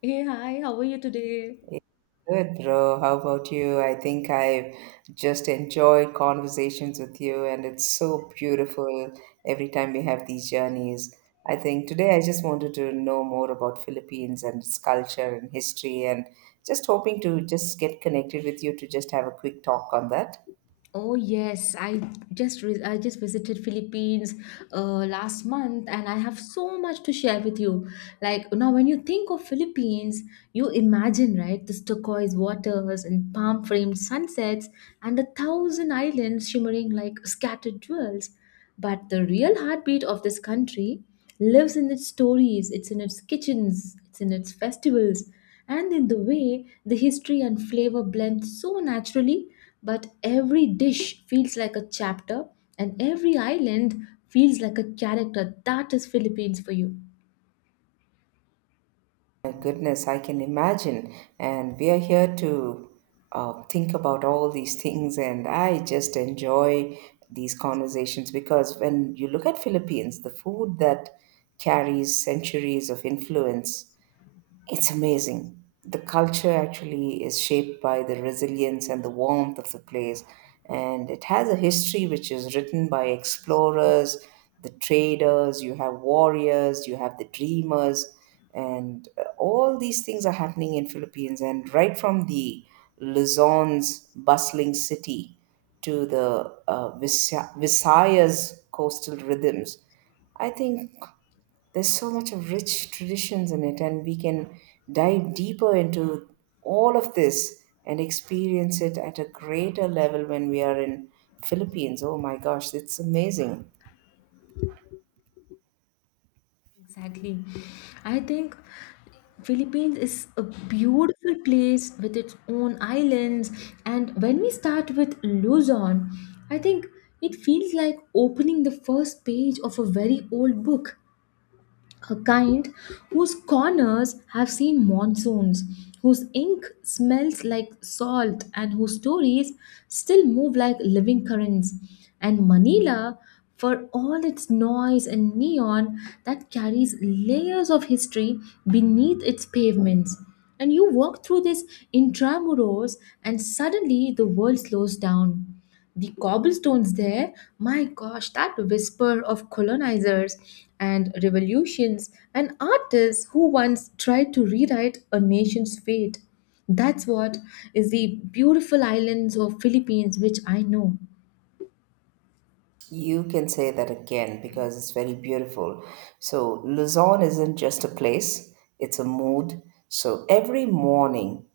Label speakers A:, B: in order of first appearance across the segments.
A: Hey, hi, how are you today?
B: Good, bro. How about you? I think I've just enjoyed conversations with you, and it's so beautiful every time we have these journeys. I think today I just wanted to know more about Philippines and its culture and history, and just hoping to just get connected with you to just have a quick talk on that.
A: Oh yes, I just visited Philippines last month, and I have so much to share with you. Like now, when you think of Philippines, you imagine right this turquoise waters and palm-framed sunsets, and a thousand islands shimmering like scattered jewels. But the real heartbeat of this country lives in its stories, it's in its kitchens, it's in its festivals, and in the way the history and flavor blend so naturally. But every dish feels like a chapter, and every island feels like a character. That is Philippines for you.
B: My goodness, I can imagine. And we are here to think about all these things, and I just enjoy these conversations because when you look at Philippines, the food that carries centuries of influence, it's amazing. The culture actually is shaped by the resilience and the warmth of the place. And it has a history which is written by explorers, the traders, you have warriors, you have the dreamers, and all these things are happening in Philippines. And right from the Luzon's bustling city to the Visayas coastal rhythms, I think. There's so much of rich traditions in it, and we can dive deeper into all of this and experience it at a greater level when we are in Philippines. Oh my gosh, it's amazing.
A: Exactly. I think Philippines is a beautiful place with its own islands, and when we start with Luzon, I think it feels like opening the first page of a very old book, a kind whose corners have seen monsoons, whose ink smells like salt, and whose stories still move like living currents. And Manila, for all its noise and neon, that carries layers of history beneath its pavements. And you walk through this intramuros, and suddenly the world slows down, the cobblestones there, my gosh, that whisper of colonizers and revolutions and artists who once tried to rewrite a nation's fate. That's what is the beautiful islands of Philippines, which I know.
B: You can say that again because it's very beautiful. So, Luzon isn't just a place, it's a mood. So, every morning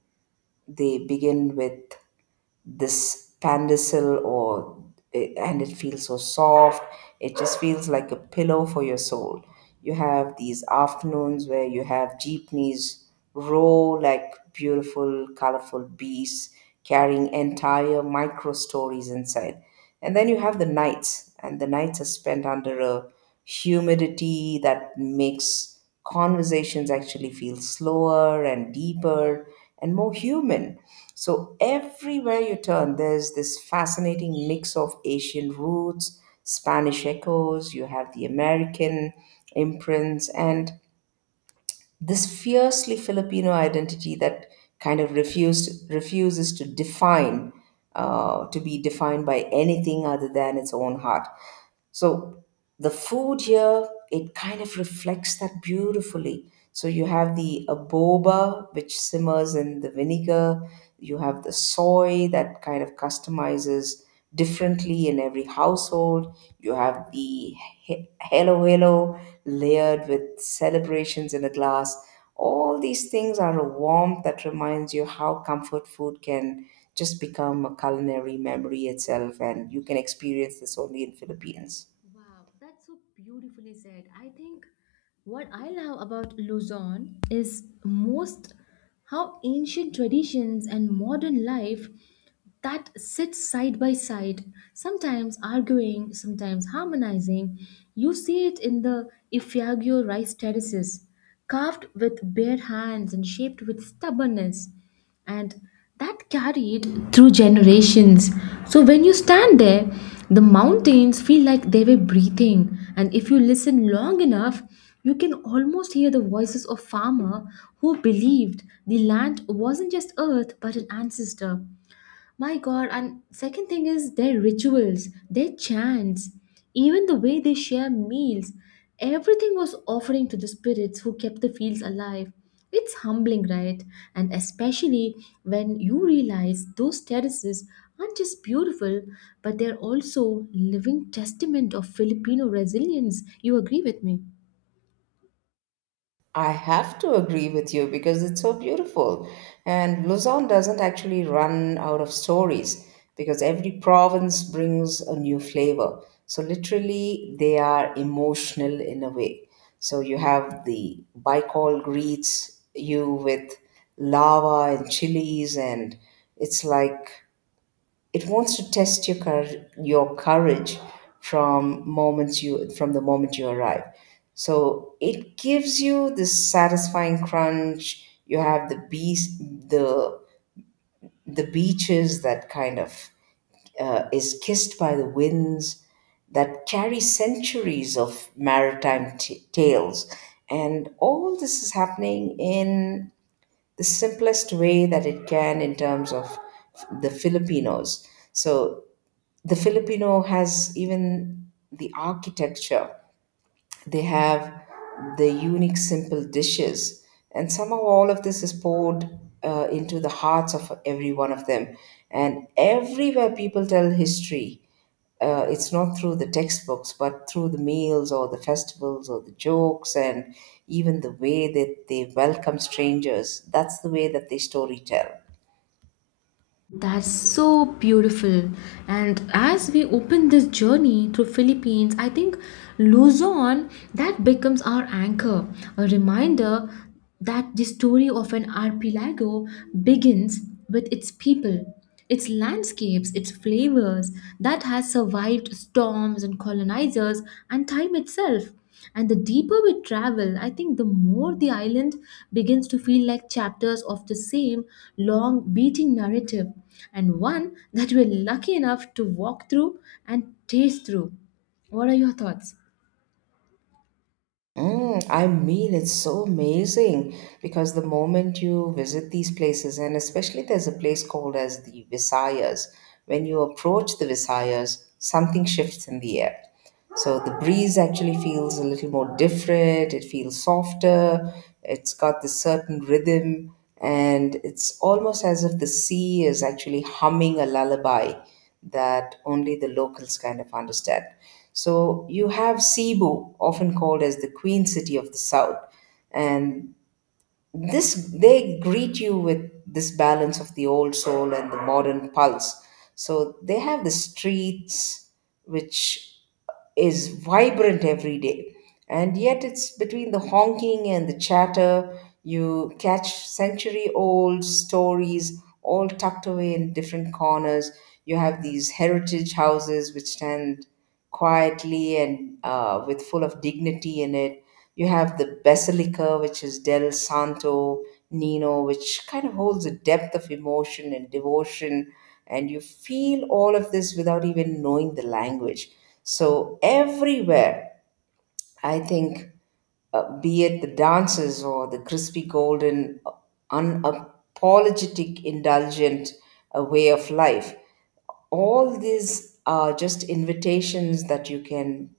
B: they begin with this pandesal or and it feels so soft, it just feels like a pillow for your soul. You have these afternoons where you have jeepneys roll like beautiful colorful beasts carrying entire micro stories inside, and then you have the nights, and the nights are spent under a humidity that makes conversations actually feel slower and deeper and more human. So, everywhere you turn, there's this fascinating mix of Asian roots, Spanish echoes, you have the American imprints, and this fiercely Filipino identity that refuses to define, to be defined by anything other than its own heart. So the food here, it kind of reflects that beautifully. So you have the aboba, which simmers in the vinegar. You have the soy that kind of customizes differently in every household. You have the hello layered with celebrations in a glass. All these things are a warmth that reminds you how comfort food can just become a culinary memory itself, and you can experience this only in Philippines.
A: Wow, that's so beautifully said. I think what I love about Luzon is most how ancient traditions and modern life that sits side by side, sometimes arguing, sometimes harmonizing. You see it in the Ifiagio rice terraces, carved with bare hands and shaped with stubbornness, and that carried through generations. So when you stand there, the mountains feel like they were breathing, and if you listen long enough, you can almost hear the voices of farmer who believed the land wasn't just earth but an ancestor. My God, and second thing is their rituals, their chants, even the way they share meals. Everything was offering to the spirits who kept the fields alive. It's humbling, right? And especially when you realize those terraces aren't just beautiful, but they're also living testament of Filipino resilience. You agree with me?
B: I have to agree with you because it's so beautiful. And Luzon doesn't actually run out of stories because every province brings a new flavor. So, literally, they are emotional in a way. So, you have the Baikal greets you with lava and chilies, and it's like it wants to test your your courage from the moment you arrive. So it gives you this satisfying crunch. You have the bees, the the beaches that kind of is kissed by the winds that carry centuries of maritime tales. And all this is happening in the simplest way that it can in terms of the Filipinos. So the Filipino has even the architecture. They have the unique, simple dishes, and somehow all of this is poured into the hearts of every one of them. And everywhere people tell history, it's not through the textbooks, but through the meals or the festivals or the jokes, and even the way that they welcome strangers. That's the way that they story tell.
A: That's so beautiful. And as we open this journey through Philippines, I think Luzon that becomes our anchor, a reminder that the story of an archipelago begins with its people. Its landscapes, its flavors, that has survived storms and colonizers and time itself. And the deeper we travel, I think the more the island begins to feel like chapters of the same long beating narrative, and one that we're lucky enough to walk through and taste through. What are your thoughts?
B: I mean, it's so amazing because the moment you visit these places, and especially there's a place called as the Visayas, when you approach the Visayas, something shifts in the air. So the breeze actually feels a little more different, it feels softer, it's got this certain rhythm, and it's almost as if the sea is actually humming a lullaby that only the locals kind of understand. So you have Cebu, often called as the Queen City of the South, and this, they greet you with this balance of the old soul and the modern pulse. So they have the streets which is vibrant every day, and yet it's between the honking and the chatter you catch century old stories all tucked away in different corners. You have these heritage houses which stand quietly and with full of dignity in it. You have the Basilica, which is Del Santo Nino, which kind of holds a depth of emotion and devotion, and you feel all of this without even knowing the language. So everywhere, I think, be it the dances or the crispy golden, unapologetic, indulgent way of life, all these are just invitations that you can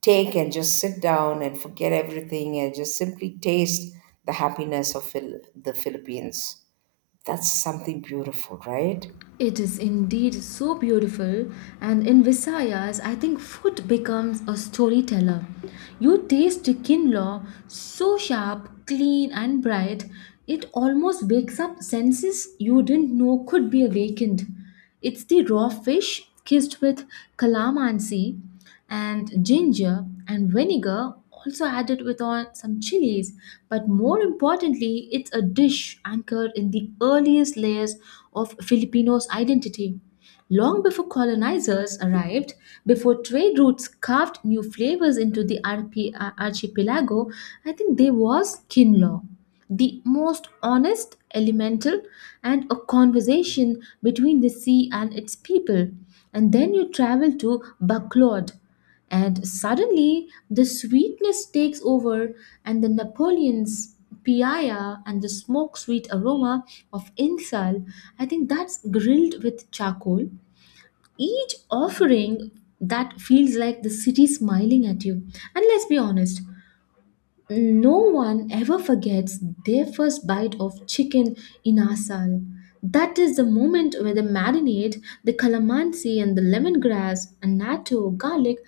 B: take and just sit down and forget everything and just simply taste the happiness of the Philippines. That's something beautiful, right?
A: It is indeed so beautiful, and in Visayas, I think food becomes a storyteller. You taste the kinlaw so sharp, clean, and bright, it almost wakes up senses you didn't know could be awakened. It's the raw fish kissed with calamansi and ginger and vinegar, also added with on some chilies. But more importantly, it's a dish anchored in the earliest layers of Filipino's identity. Long before colonizers arrived, before trade routes carved new flavors into the archipelago, I think there was kin law, the most honest, elemental, and a conversation between the sea and its people. And then you travel to Baclod, and suddenly, the sweetness takes over, and the Napoleon's piaya and the smoke sweet aroma of insal, I think that's grilled with charcoal. Each offering that feels like the city smiling at you. And let's be honest, no one ever forgets their first bite of chicken in asal. That is the moment where the marinade, the calamansi, and the lemongrass, and natto, garlic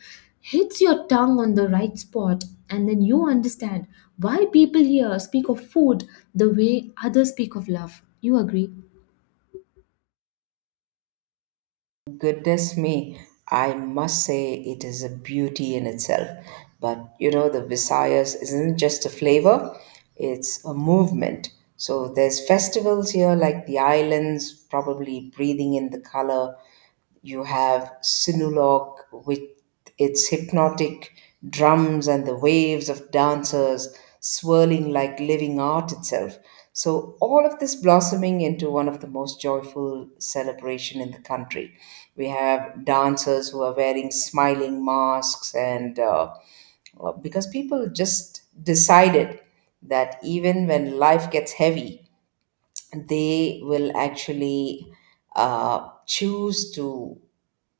A: hits your tongue on the right spot, and then you understand why people here speak of food the way others speak of love. You agree?
B: Goodness me, I must say it is a beauty in itself. But you know, the Visayas isn't just a flavor, it's a movement. So there's festivals here like the islands, probably breathing in the color. You have Sinulog with its hypnotic drums and the waves of dancers swirling like living art itself. So all of this blossoming into one of the most joyful celebration in the country. We have dancers who are wearing smiling masks and because people just decided that even when life gets heavy, they will actually choose to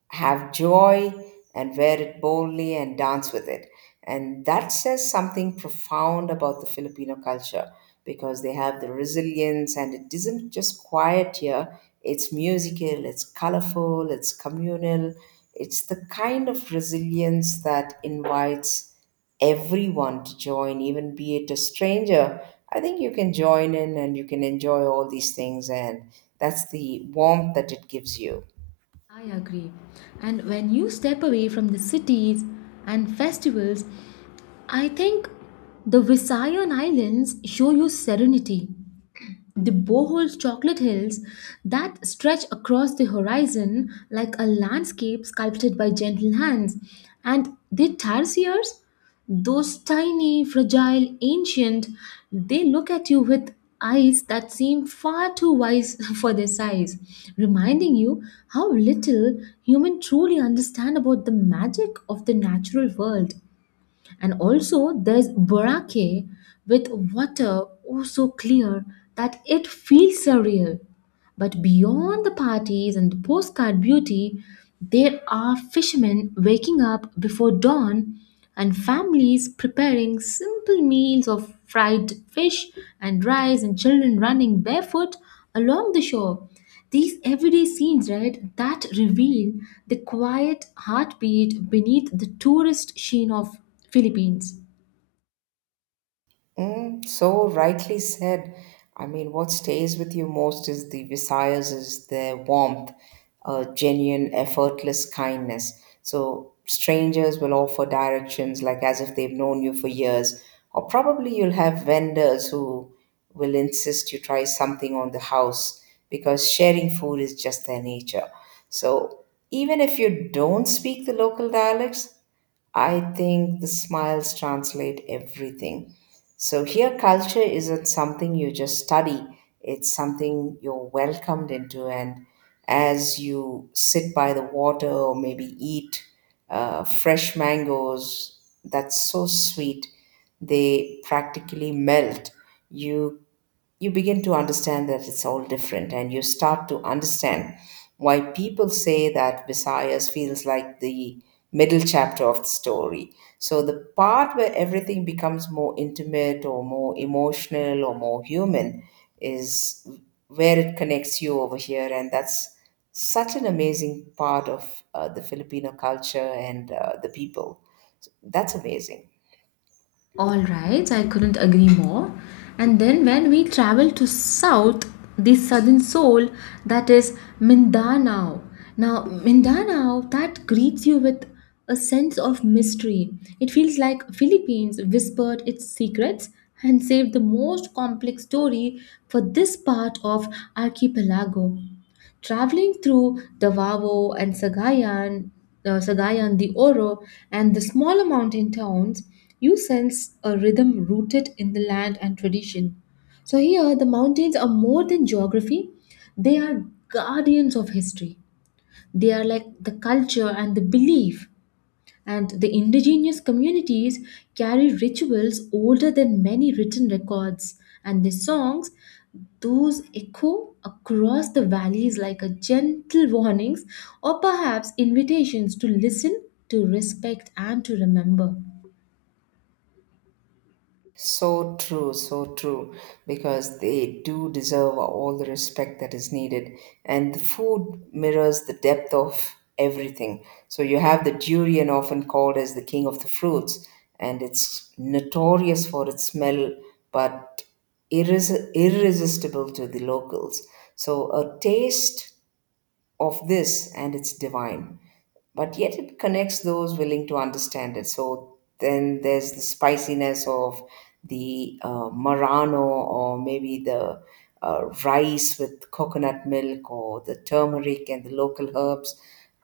B: have joy and wear it boldly and dance with it. And that says something profound about the Filipino culture because they have the resilience and it isn't just quiet here, it's musical, it's colorful, it's communal. It's the kind of resilience that invites everyone to join, even be it a stranger. I think you can join in and you can enjoy all these things, and that's the warmth that it gives you.
A: I agree. And when you step away from the cities and festivals, I think the Visayan Islands show you serenity. The Bohol chocolate hills that stretch across the horizon like a landscape sculpted by gentle hands, and the tarsiers, those tiny, fragile, ancient, they look at you with eyes that seem far too wise for their size, reminding you how little human truly understand about the magic of the natural world. And also, there's Boracay with water oh so clear that it feels surreal. But beyond the parties and the postcard beauty, there are fishermen waking up before dawn and families preparing simple meals of fried fish and rice and children running barefoot along the shore. These everyday scenes, right, that reveal the quiet heartbeat beneath the tourist sheen of Philippines.
B: So rightly said. I mean, what stays with you most is the Visayas is their warmth, a genuine, effortless kindness. So strangers will offer directions like as if they've known you for years, or probably you'll have vendors who will insist you try something on the house because sharing food is just their nature. So even if you don't speak the local dialects, I think the smiles translate everything. So here, culture isn't something you just study, it's something you're welcomed into. And as you sit by the water or maybe eat fresh mangoes, that's so sweet, they practically melt. You you begin to understand that it's all different, and you start to understand why people say that Visayas feels like the middle chapter of the story. So the part where everything becomes more intimate or more emotional or more human is where it connects you over here, and that's such an amazing part of the Filipino culture and the people. That's amazing.
A: All right, I couldn't agree more. And then when we travel to south, the southern soul, that is Mindanao. Now, Mindanao that greets you with a sense of mystery. It feels like Philippines whispered its secrets and saved the most complex story for this part of archipelago. Traveling through the Vavo and Sagayan, Sagayan, the Oro, and the smaller mountain towns, you sense a rhythm rooted in the land and tradition. So here, the mountains are more than geography; they are guardians of history. They are like the culture and the belief and the indigenous communities carry rituals older than many written records, and their songs those echo across the valleys like a gentle warnings or perhaps invitations to listen, to respect, and to remember.
B: So true, because they do deserve all the respect that is needed. And the food mirrors the depth of everything. So you have the durian, often called as the king of the fruits, and it's notorious for its smell, but irresistible to the locals. So a taste of this, and it's divine, but yet it connects those willing to understand it. So then there's the spiciness of the Marano, or maybe the rice with coconut milk or the turmeric and the local herbs.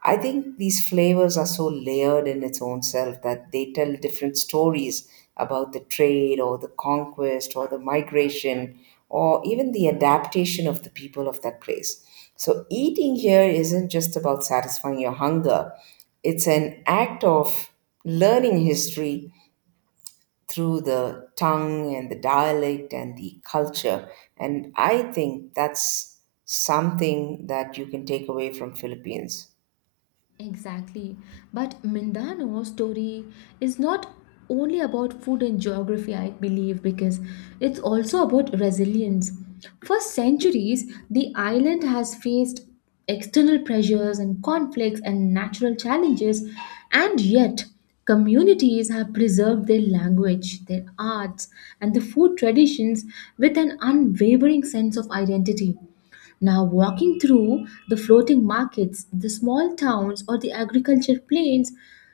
B: I think these flavors are so layered in its own self that they tell different stories about the trade or the conquest or the migration or even the adaptation of the people of that place. So, eating here isn't just about satisfying your hunger, it's an act of learning history through the tongue and the dialect and the culture. And I think that's something that you can take away from Philippines.
A: Exactly. But Mindano's story is not only about food and geography, I believe, because it's also about resilience. For centuries, the island has faced external pressures and conflicts and natural challenges, and yet communities have preserved their language, their arts, and the food traditions with an unwavering sense of identity. Now, walking through the floating markets, the small towns, or the agriculture plains,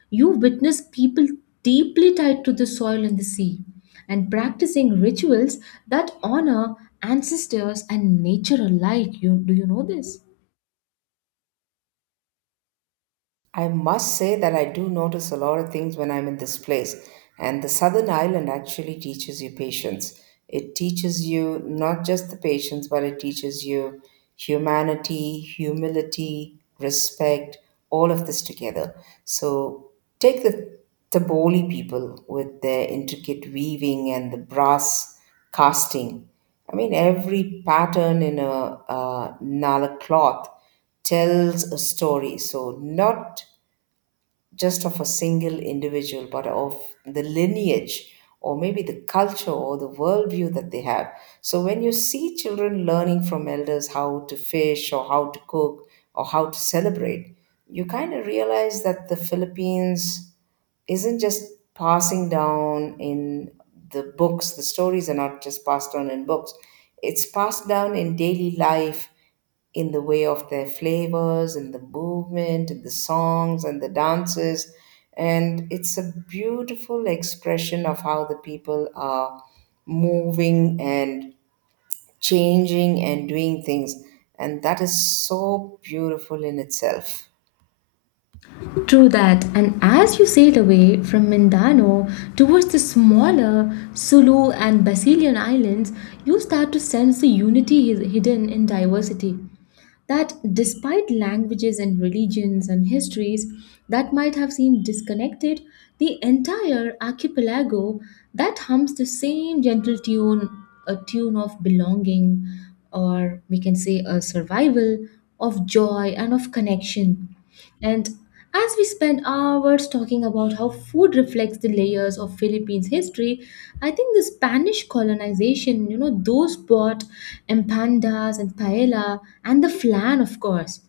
A: you witness people deeply tied to the soil and the sea and practicing rituals that honor ancestors and nature alike. You, do you know this?
B: I must say that I do notice a lot of things when I'm in this place. And the Southern Island actually teaches you patience. It teaches you not just the patience, but it teaches you humanity, humility, respect, all of this together. So take the Taboli people with their intricate weaving and the brass casting. I mean, every pattern in a, Nala cloth tells a story. So, not just of a single individual, but of the lineage or maybe the culture or the worldview that they have. So, when you see children learning from elders how to fish or how to cook or how to celebrate, you kind of realize that the Philippines isn't just passing down in the books. The stories are not just passed on in books, it's passed down in daily life in the way of their flavors and the movement and the songs and the dances. And it's a beautiful expression of how the people are moving and changing and doing things. And that is so beautiful in itself.
A: True that, and as you sailed away from Mindano towards the smaller Sulu and Basilian islands, you start to sense the unity hidden in diversity. That despite languages and religions and histories that might have seemed disconnected, the entire archipelago that hums the same gentle tune, a tune of belonging, or we can say a survival, of joy, and of connection. And as we spend hours talking about how food reflects the layers of Philippines history, I think the Spanish colonization, you know, those bought empandas and paella and the flan, of course.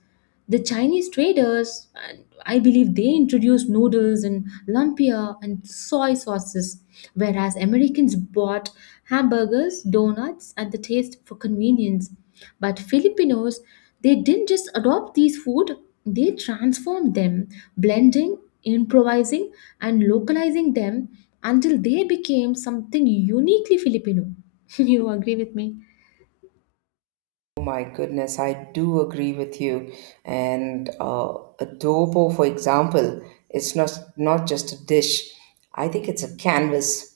A: The Chinese traders, and I believe they introduced noodles and lumpia and soy sauces, whereas Americans bought hamburgers, donuts, and the taste for convenience. But Filipinos, they didn't just adopt these food, they transformed them, blending, improvising, and localizing them until they became something uniquely Filipino. You agree with me?
B: Oh my goodness, I do agree with you. And adobo, for example, it's not just a dish. I think it's a canvas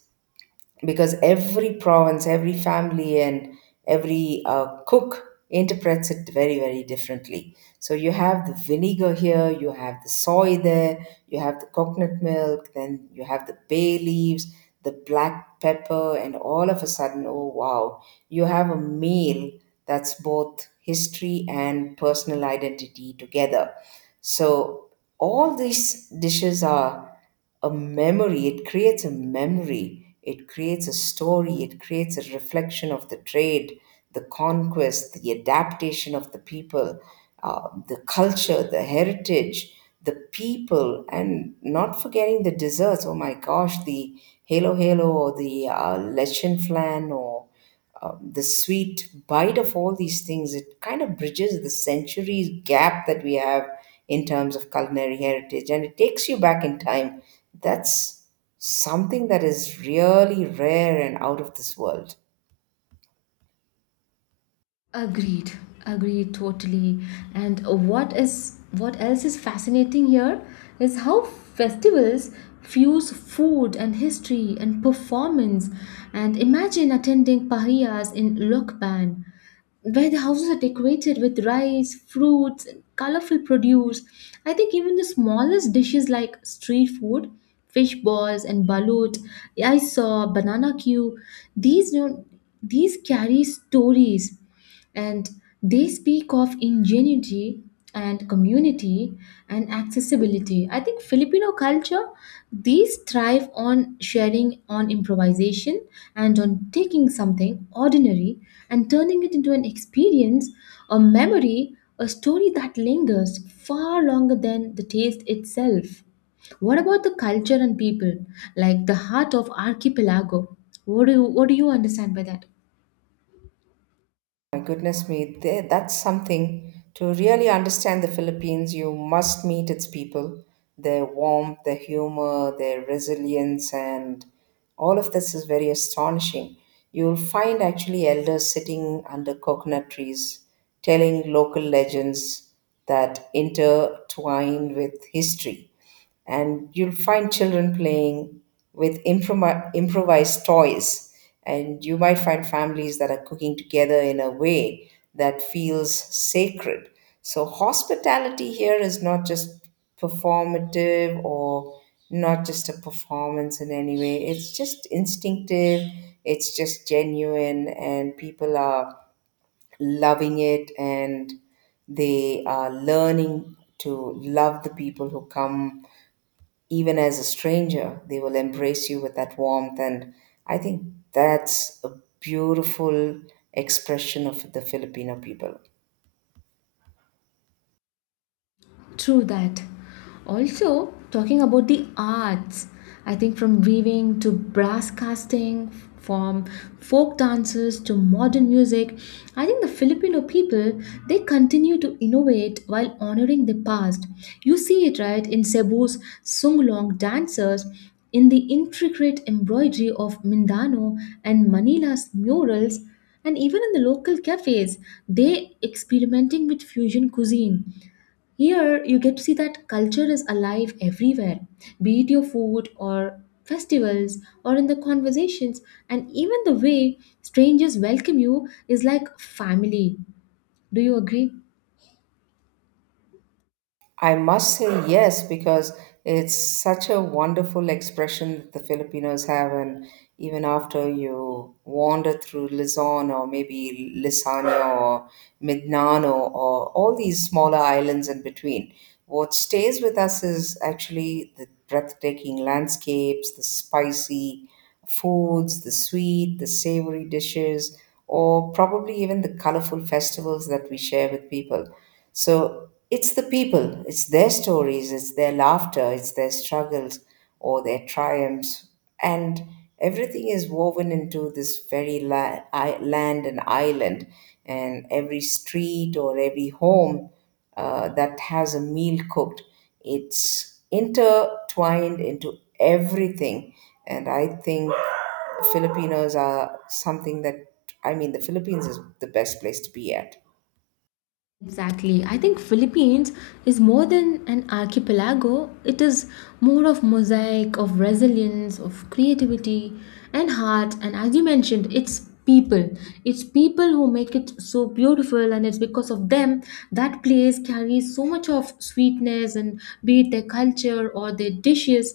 B: because every province, every family, and every cook interprets it very, very differently. So you have the vinegar here, you have the soy there, you have the coconut milk, then you have the bay leaves, the black pepper, and all of a sudden, oh wow, you have a meal that's both history and personal identity together. So all these dishes are a memory, it creates a memory, it creates a story, it creates a reflection of the trade, the conquest, the adaptation of the people, the culture, the heritage, the people, and not forgetting the desserts. Oh my gosh, the Halo Halo or the Lechen Flan or the sweet bite of all these things, it kind of bridges the centuries gap that we have in terms of culinary heritage and it takes you back in time. That's something that is really rare and out of this world.
A: Agreed. Agreed totally. And what else is fascinating here is how festivals fuse food and history and performance. And imagine attending pahiyas in Lokban, where the houses are decorated with rice, fruits, and colorful produce. I think even the smallest dishes like street food, fish balls, and balut, I saw banana queue. These you know, these carry stories, and they speak of ingenuity and community and accessibility. I think filipino culture these thrive on sharing, on improvisation, and on taking something ordinary and turning it into an experience, a memory, a story that lingers far longer than the taste itself. What about the culture and people like the heart of archipelago? What do you understand by that?
B: My goodness me, that's something. To really understand the Philippines, you must meet its people. Their warmth, their humor, their resilience, and all of this is very astonishing. You'll find actually elders sitting under coconut trees telling local legends that intertwine with history, and you'll find children playing with improvised toys, and you might find families that are cooking together in a way that feels sacred. So hospitality here is not just performative, or not just a performance in any way. It's just instinctive, it's just genuine, and people are loving it, and they are learning to love the people who come. Even as a stranger, they will embrace you with that warmth. And I think that's a beautiful expression of the Filipino people.
A: True that. Also, talking about the arts, I think from weaving to brass casting, from folk dances to modern music, I think the Filipino people they continue to innovate while honoring the past. You see it right in Cebu's sunglong dancers, in the intricate embroidery of Mindano and Manila's murals, and even in the local cafes, they experimenting with fusion cuisine. Here, you get to see that culture is alive everywhere, be it your food or festivals or in the conversations, and even the way strangers welcome you is like family. Do you agree?
B: I must say yes, because it's such a wonderful expression that the Filipinos have. And even after you wander through Luzon or maybe Lisano or Mindanao or all these smaller islands in between, what stays with us is actually the breathtaking landscapes, the spicy foods, the sweet, the savory dishes, or probably even the colorful festivals that we share with people. So it's the people, it's their stories, it's their laughter, it's their struggles or their triumphs. And everything is woven into this very land and island. And every street or every home that has a meal cooked, it's intertwined into everything. And I think Filipinos are something that, I mean, the Philippines is the best place to be at.
A: Exactly. I think Philippines is more than an archipelago. It is more of mosaic of resilience, of creativity and heart. And as you mentioned, it's people. It's people who make it so beautiful and it's because of them that place carries so much of sweetness and be it their culture or their dishes,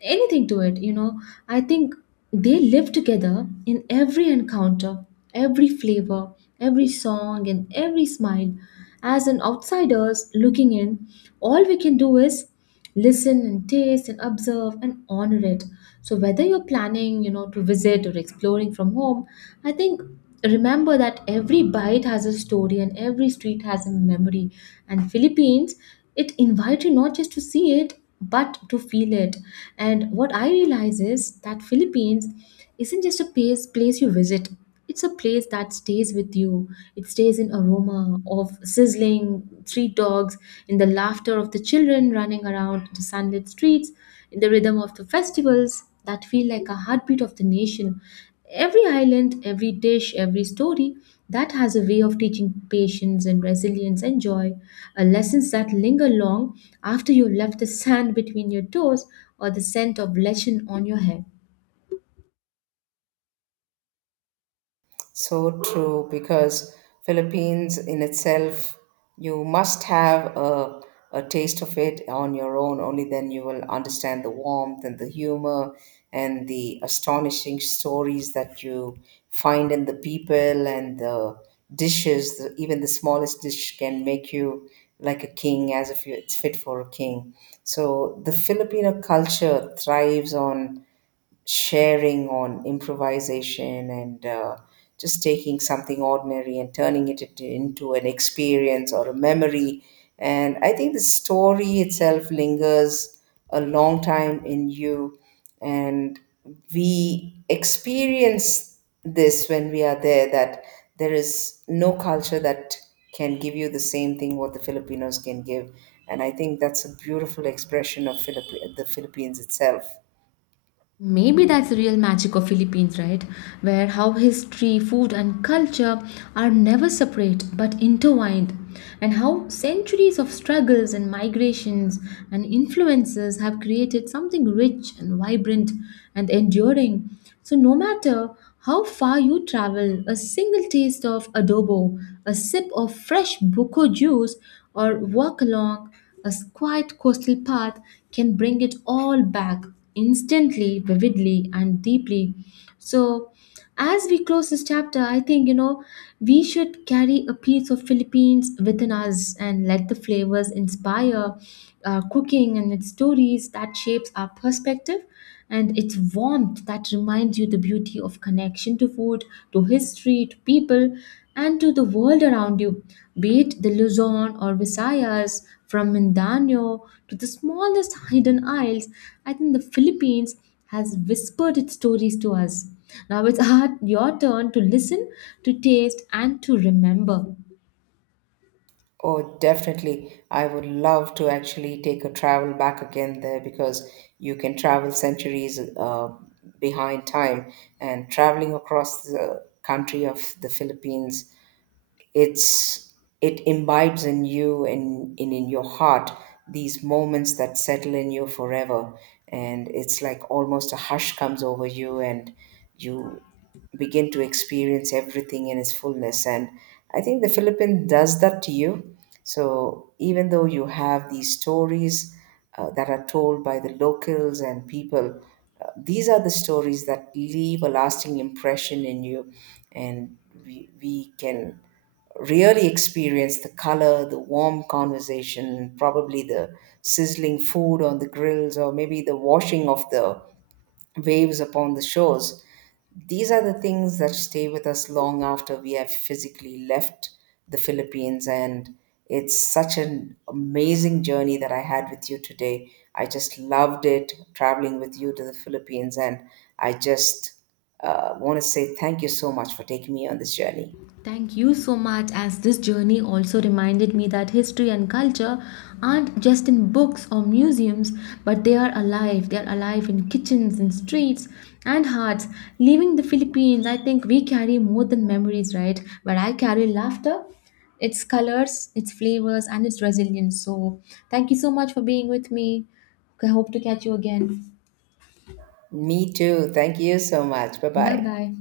A: anything to it, you know. I think they live together in every encounter, every flavor, every song, and every smile. As an outsiders looking in, all we can do is listen and taste and observe and honor it. So whether you're planning, you know, to visit or exploring from home, I think remember that every bite has a story and every street has a memory. And Philippines, it invites you not just to see it but to feel it. And what I realize is that Philippines isn't just a place you visit. It's a place that stays with you. It stays in aroma of sizzling street dogs, in the laughter of the children running around the sunlit streets, in the rhythm of the festivals that feel like a heartbeat of the nation. Every island, every dish, every story that has a way of teaching patience and resilience and joy, a lessons that linger long after you left the sand between your toes or the scent of legend on your head.
B: So true, because Philippines in itself, you must have a taste of it on your own. Only then you will understand the warmth and the humor and the astonishing stories that you find in the people and the dishes. Even the smallest dish can make you like a king, as if you, it's fit for a king. So the Filipino culture thrives on sharing, on improvisation, and just taking something ordinary and turning it into an experience or a memory. And I think the story itself lingers a long time in you. And we experience this when we are there, that there is no culture that can give you the same thing what the Filipinos can give. And I think that's a beautiful expression of the Philippines itself.
A: Maybe that's the real magic of Philippines, right? Where how history, food, and culture are never separate but intertwined, and how centuries of struggles and migrations and influences have created something rich and vibrant and enduring. So, no matter how far you travel, a single taste of adobo, a sip of fresh buko juice, or walk along a quiet coastal path can bring it all back instantly, vividly, and deeply. So, as we close this chapter, I think you know we should carry a piece of Philippines within us and let the flavors inspire our cooking and its stories that shapes our perspective and it's warmth that reminds you the beauty of connection to food, to history, to people, and to the world around you, be it the Luzon or Visayas, from Mindanao to the smallest hidden isles. I think the Philippines has whispered its stories to us. Now it's your turn to listen, to taste, and to remember.
B: Oh, definitely. I would love to actually take a travel back again there, because you can travel centuries behind time, and traveling across the country of the Philippines, it's, it imbibes in you and in your heart these moments that settle in you forever, and it's like almost a hush comes over you, and you begin to experience everything in its fullness. And I think the Philippines does that to you. So even though you have these stories that are told by the locals and people, these are the stories that leave a lasting impression in you. And we can really experience the color, the warm conversation, probably the sizzling food on the grills, or maybe the washing of the waves upon the shores. These are the things that stay with us long after we have physically left the Philippines. And it's such an amazing journey that I had with you today. I just loved it traveling with you to the Philippines. And I just want to say thank you so much for taking me on this journey.
A: Thank you so much, as this journey also reminded me that history and culture aren't just in books or museums, but they are alive. They are alive in kitchens and streets and hearts. Leaving the Philippines, I think we carry more than memories, right? But I carry laughter, its colors, its flavors, and its resilience. So, thank you so much for being with me. I hope to catch you again.
B: Me too. Thank you so much. Bye
A: Bye
B: bye.
A: bye.